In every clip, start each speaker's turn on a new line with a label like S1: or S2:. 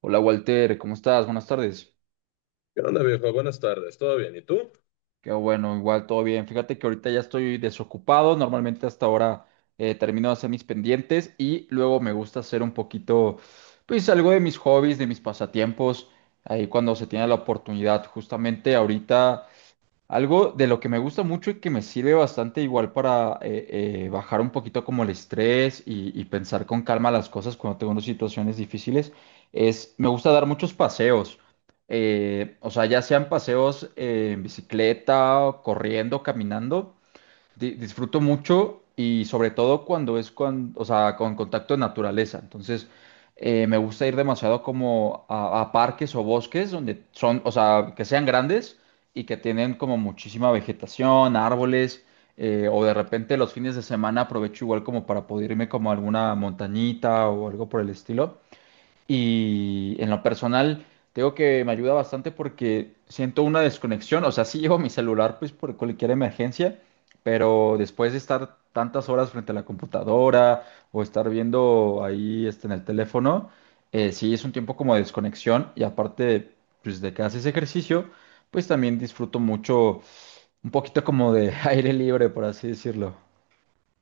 S1: Hola Walter, ¿cómo estás? Buenas tardes.
S2: ¿Qué onda, viejo? Buenas tardes. ¿Todo bien? ¿Y tú?
S1: Qué bueno, igual todo bien. Fíjate que ahorita ya estoy desocupado. Normalmente hasta ahora termino de hacer mis pendientes y luego me gusta hacer un poquito, pues algo de mis hobbies, de mis pasatiempos, ahí cuando se tiene la oportunidad. Justamente ahorita algo de lo que me gusta mucho y que me sirve bastante igual para bajar un poquito como el estrés y pensar con calma las cosas cuando tengo unas situaciones difíciles es, me gusta dar muchos paseos. O sea, ya sean paseos en bicicleta, corriendo, caminando disfruto mucho y sobre todo cuando es con, o sea, con contacto de naturaleza. Entonces, me gusta ir demasiado como a parques o bosques donde son, o sea, que sean grandes y que tienen como muchísima vegetación, árboles, o de repente los fines de semana aprovecho igual como para poder irme como a alguna montañita o algo por el estilo. Y en lo personal, tengo que me ayuda bastante porque siento una desconexión. O sea, sí llevo mi celular pues por cualquier emergencia, pero después de estar tantas horas frente a la computadora o estar viendo ahí este, en el teléfono, sí es un tiempo como de desconexión. Y aparte, pues de que haces ejercicio, pues también disfruto mucho un poquito como de aire libre, por así decirlo.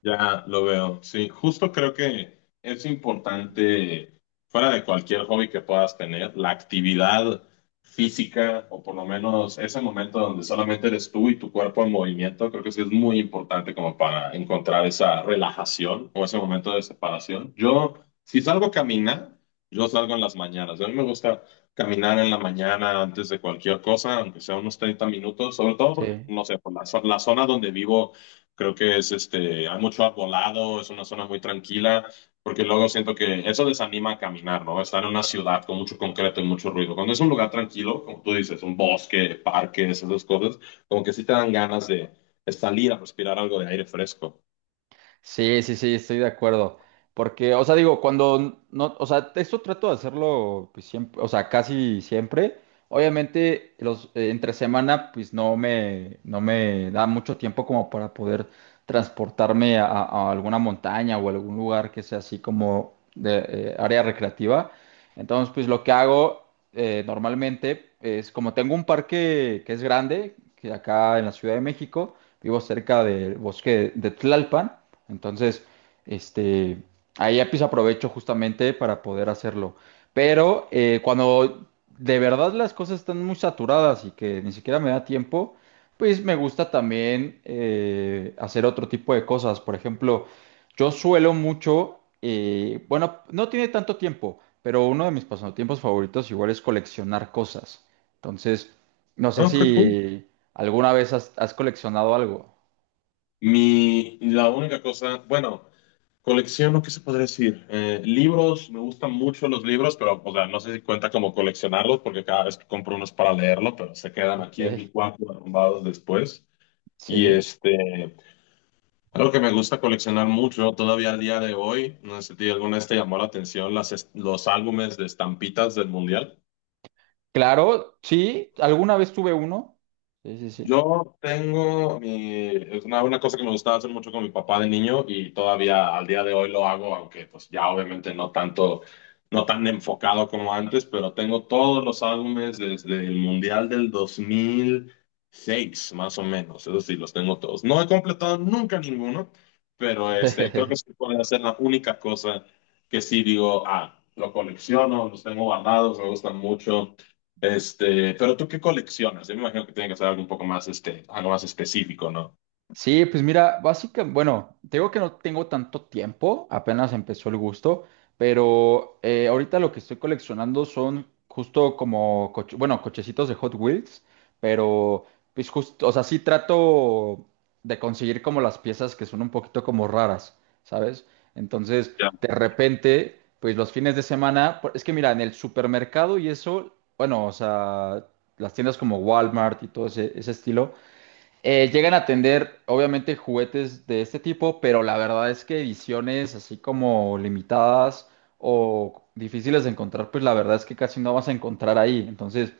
S2: Ya lo veo, sí, justo creo que es importante, fuera de cualquier hobby que puedas tener, la actividad física o por lo menos ese momento donde solamente eres tú y tu cuerpo en movimiento, creo que sí es muy importante como para encontrar o ese momento de separación. Yo, si salgo a caminar, yo salgo en las mañanas. A mí me gusta caminar en la mañana antes de cualquier cosa, aunque sea unos 30 minutos, sobre todo porque,
S1: Sí.
S2: no sé, por la zona donde vivo, creo que es este, hay mucho arbolado, es una zona muy tranquila, porque luego siento que eso desanima a caminar, ¿no? Estar en una ciudad con mucho concreto y mucho ruido. Cuando es un lugar tranquilo, como tú dices, un bosque, parques, esas cosas, como que sí te dan ganas de salir a respirar algo de aire fresco.
S1: Sí, sí, sí, estoy de acuerdo. Porque, o sea, digo, cuando no, o sea, esto trato de hacerlo pues, siempre, o sea, casi siempre. Obviamente, los entre semana, pues no me da mucho tiempo como para poder transportarme a alguna montaña o algún lugar que sea así como de área recreativa. Entonces, pues lo que hago normalmente es como tengo un parque que es grande, que acá en la Ciudad de México, vivo cerca del bosque de Tlalpan. Entonces, este, ahí ya pues aprovecho justamente para poder hacerlo. Pero cuando de verdad las cosas están muy saturadas y que ni siquiera me da tiempo, pues me gusta también hacer otro tipo de cosas. Por ejemplo, yo suelo mucho, bueno, no tiene tanto tiempo, pero uno de mis pasatiempos favoritos igual es coleccionar cosas. Entonces, no sé
S2: Ah, qué cool.
S1: si alguna vez has coleccionado algo.
S2: Mi, la única cosa, bueno, colecciono, ¿qué se podría decir? Libros, me gustan mucho los libros, pero, o sea, no sé si cuenta como coleccionarlos, porque cada vez que compro unos para leerlo, pero se quedan
S1: Ok.
S2: aquí en mi cuarto arrumbados después. Y
S1: Sí.
S2: este, algo que me gusta coleccionar mucho, todavía al día de hoy, no sé si alguna vez te llamó la atención los álbumes de estampitas del mundial.
S1: Claro, sí, alguna vez tuve uno. Sí, sí, sí.
S2: Yo tengo mi, es una cosa que me gustaba hacer mucho con mi papá de niño y todavía al día de hoy lo hago, aunque pues ya obviamente no tanto, no tan enfocado como antes, pero tengo todos los álbumes desde el Mundial del 2006 más o menos, eso sí, los tengo todos. No he completado nunca ninguno, pero este, creo que sí puede ser la única cosa que sí digo, ah, lo colecciono, los tengo guardados, me gustan mucho. Este, pero ¿tú qué coleccionas? Yo me imagino que tiene que ser algo un poco más, este, algo más específico, ¿no?
S1: Sí, pues mira, básicamente, bueno, te digo que no tengo tanto tiempo, apenas empezó el gusto, pero ahorita lo que estoy coleccionando son justo como, bueno, cochecitos de Hot Wheels, pero pues justo, o sea, sí trato de conseguir como las piezas que son un poquito como raras, ¿sabes? Entonces,
S2: Ya.
S1: de repente, pues los fines de semana, es que mira, en el supermercado y eso, bueno, o sea, las tiendas como Walmart y todo ese estilo. Llegan a tener, obviamente, juguetes de este tipo, pero la verdad es que ediciones así como limitadas o difíciles de encontrar, pues la verdad es que casi no vas a encontrar ahí. Entonces,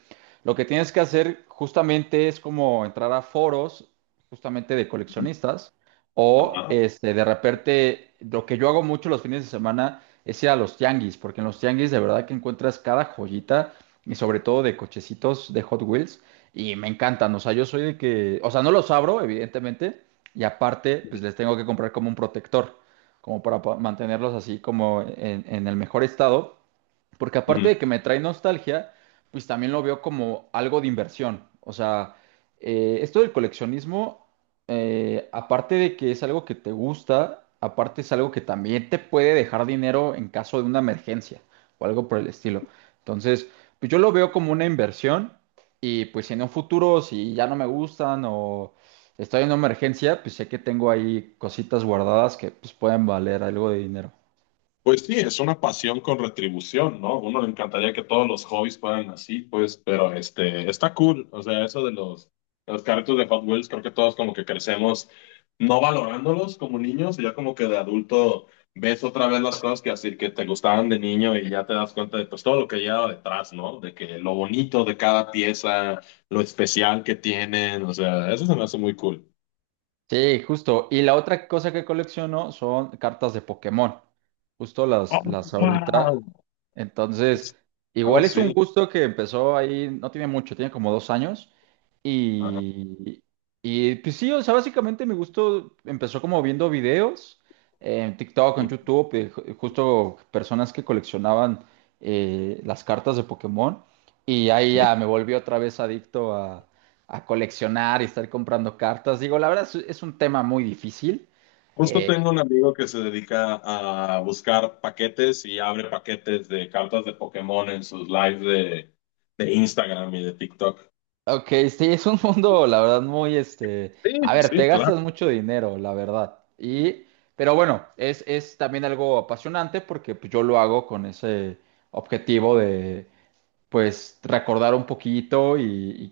S1: lo que tienes que hacer justamente es como entrar a foros justamente de coleccionistas o
S2: Ajá.
S1: este, de repente, lo que yo hago mucho los fines de semana es ir a los tianguis, porque en los tianguis de verdad que encuentras cada joyita y sobre todo de cochecitos de Hot Wheels y me encantan. O sea, yo soy de que, o sea, no los abro, evidentemente, y aparte, pues les tengo que comprar como un protector, como para mantenerlos así como en el mejor estado. Porque aparte
S2: Ujú.
S1: de que me trae nostalgia, pues también lo veo como algo de inversión. O sea, esto del coleccionismo, aparte de que es algo que te gusta, aparte es algo que también te puede dejar dinero en caso de una emergencia o algo por el estilo. Entonces, pues yo lo veo como una inversión y pues si en un futuro, si ya no me gustan o estoy en una emergencia, pues sé que tengo ahí cositas guardadas que pues pueden valer algo de dinero.
S2: Pues sí, es una pasión con retribución, ¿no? Uno le encantaría que todos los hobbies fueran así, pues, pero este, está cool. O sea, eso de los carritos de Hot Wheels, creo que todos como que crecemos no valorándolos como niños, y ya como que de adulto ves otra vez las cosas que así que te gustaban de niño y ya te das cuenta de pues todo lo que lleva detrás, ¿no? De que lo bonito de cada pieza, lo especial que tienen, o sea, eso se me hace muy cool.
S1: Sí, justo. Y la otra cosa que colecciono son cartas de Pokémon. Justo
S2: Oh,
S1: las ahorita.
S2: wow.
S1: Entonces,
S2: Ah,
S1: igual es un
S2: sí.
S1: gusto que empezó ahí, no tiene mucho, tiene como dos años.
S2: Ajá.
S1: Y, y pues sí, o sea, básicamente mi gusto empezó como viendo videos en TikTok, en
S2: Mm,
S1: YouTube, justo personas que coleccionaban las cartas de Pokémon. Y ahí
S2: mm.
S1: ya me volví otra vez adicto a coleccionar y estar comprando cartas. Digo, la verdad es un tema muy difícil.
S2: Justo
S1: Eh,
S2: tengo un amigo que se dedica a buscar paquetes y abre paquetes de cartas de Pokémon en sus lives de Instagram y de TikTok.
S1: ok, sí, es un mundo, la verdad, muy este.
S2: Sí,
S1: A ver, te
S2: sí, claro.
S1: gastas mucho dinero, la verdad. Y, pero bueno, es también algo apasionante porque pues, yo lo hago con ese objetivo de, pues, recordar un poquito y,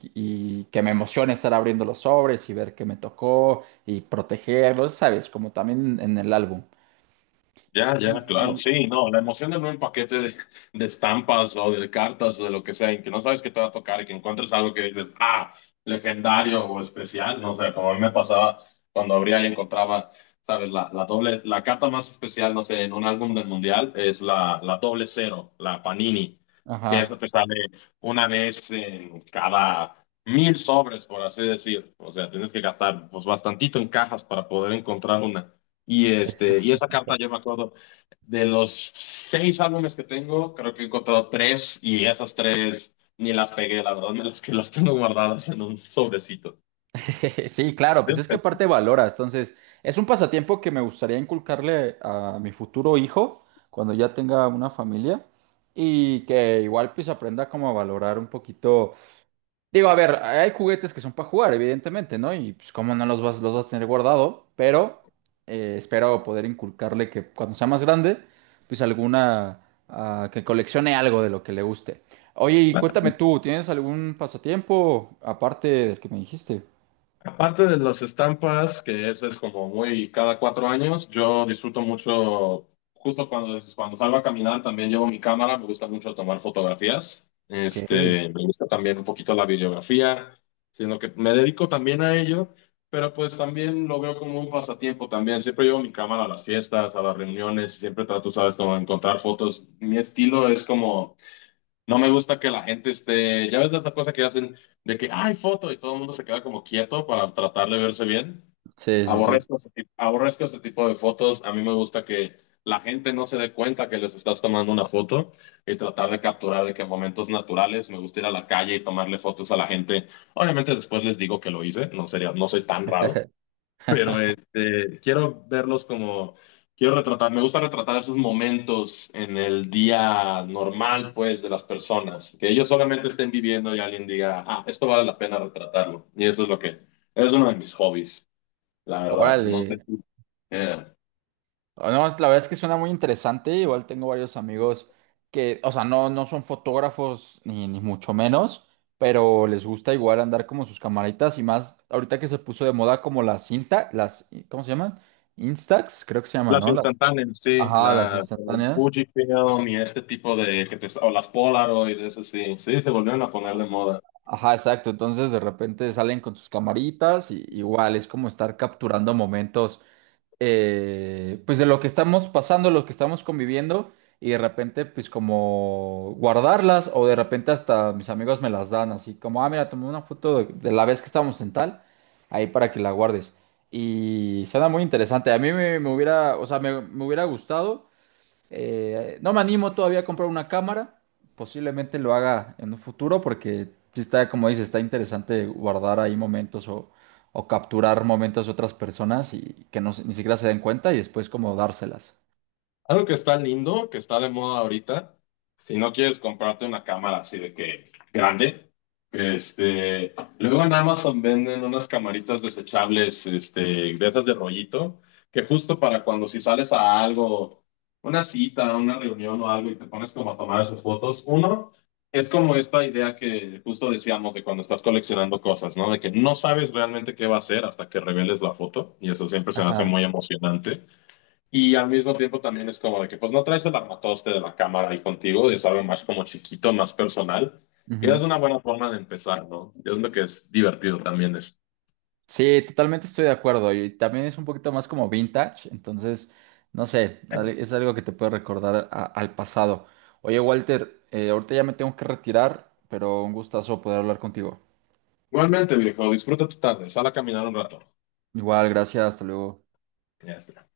S1: y- y que me emocione estar abriendo los sobres y ver qué me tocó y protegerlos, ¿sabes? Como también en el álbum.
S2: Ya, ya, claro,
S1: Y,
S2: sí, no, la emoción de ver un paquete de estampas o de cartas o de lo que sea, y que no sabes qué te va a tocar y que encuentres algo que dices, ah, legendario o especial, no sé, como a mí me pasaba cuando abría y encontraba, sabes, la doble, la carta más especial, no sé, en un álbum del mundial es la doble cero, la Panini, que esa
S1: ajá.
S2: te sale una vez en cada 1000 sobres, por así decir, o sea, tienes que gastar pues bastantito en cajas para poder encontrar una. Y, este, y esa carta yo me acuerdo, de los seis álbumes que tengo, creo que he encontrado tres y esas tres ni las pegué, la verdad, me las que las tengo guardadas en un sobrecito.
S1: Sí, claro, pues es que aparte valora, entonces es un pasatiempo que me gustaría inculcarle a mi futuro hijo cuando ya tenga una familia y que igual pues aprenda como a valorar un poquito. Digo, a ver, hay juguetes que son para jugar, evidentemente, ¿no? Y pues como no los vas, los vas a tener guardado, pero espero poder inculcarle que cuando sea más grande, pues alguna, ah, que coleccione algo de lo que le guste. Oye, y cuéntame tú, ¿tienes algún pasatiempo aparte del que me dijiste?
S2: Aparte de las estampas, que eso es como muy cada 4 años, yo disfruto mucho, justo cuando salgo a caminar, también llevo mi cámara, me gusta mucho tomar fotografías,
S1: Ok.
S2: este, me gusta también un poquito la videografía, sino que me dedico también a ello, pero pues también lo veo como un pasatiempo también, siempre llevo mi cámara a las fiestas, a las reuniones, siempre trato, sabes, como encontrar fotos, mi estilo es como... No me gusta que la gente esté, ya ves esa cosa que hacen de que hay foto y todo el mundo se queda como quieto para tratar de verse bien.
S1: Sí, sí, sí.
S2: Aborrezco ese tipo de fotos. A mí me gusta que la gente no se dé cuenta que les estás tomando una foto y tratar de capturar de que momentos naturales. Me gusta ir a la calle y tomarle fotos a la gente. Obviamente después les digo que lo hice, no sería, no soy tan raro. Pero este, quiero verlos como, quiero retratar, me gusta retratar esos momentos en el día normal, pues, de las personas, que ellos solamente estén viviendo y alguien diga, ah, esto vale la pena retratarlo. Y eso es lo que, es uno de mis hobbies, la verdad. No sé
S1: Órale.
S2: si, eh,
S1: Ah, no, la verdad es que suena muy interesante. Igual tengo varios amigos que, o sea, no son fotógrafos ni mucho menos, pero les gusta igual andar como sus camaritas y más ahorita que se puso de moda como las cinta, las, ¿cómo se llaman? Instax, creo que se llaman,
S2: las
S1: ¿no? Las,
S2: instantáneas, sí,
S1: ajá, las
S2: las el
S1: instantáneas.
S2: Fujifilm y este tipo de, que te, o las Polaroid, eso sí, sí, se volvieron a poner de moda.
S1: Ajá, exacto. Entonces de repente salen con sus camaritas y igual es como estar capturando momentos pues de lo que estamos pasando, lo que estamos conviviendo y de repente pues como guardarlas o de repente hasta mis amigos me las dan así como, ah, mira, tomé una foto de la vez que estábamos en tal, ahí para que la guardes. Y suena muy interesante. A mí me hubiera, o sea, me hubiera gustado no me animo todavía a comprar una cámara. Posiblemente lo haga en un futuro porque sí está, como dices, está interesante guardar ahí momentos o capturar momentos de otras personas y que no, ni siquiera se den cuenta y después como dárselas.
S2: Algo que está lindo, que está de moda ahorita, si no quieres comprarte una cámara así de que grande, este, luego en Amazon venden unas camaritas desechables, este, de esas de rollito, que justo para cuando si sales a algo, una cita, una reunión o algo y te pones como a tomar esas fotos, uno, es como esta idea que justo decíamos de cuando estás coleccionando cosas, ¿no? De que no sabes realmente qué va a ser hasta que reveles la foto y eso siempre se me hace
S1: Ajá.
S2: muy emocionante. Y al mismo tiempo también es como de que pues no traes el armatoste de la cámara ahí contigo, es algo más como chiquito, más personal. Y es
S1: Ujú.
S2: una buena forma de empezar, ¿no? Y es lo que es divertido también es.
S1: Sí, totalmente estoy de acuerdo. Y también es un poquito más como vintage, entonces, no sé, es algo que te puede recordar al pasado. Oye, Walter, ahorita ya me tengo que retirar, pero un gustazo poder hablar contigo.
S2: Igualmente, viejo, disfruta tu tarde, sal a caminar un rato.
S1: Igual, gracias, hasta luego.
S2: Ya está.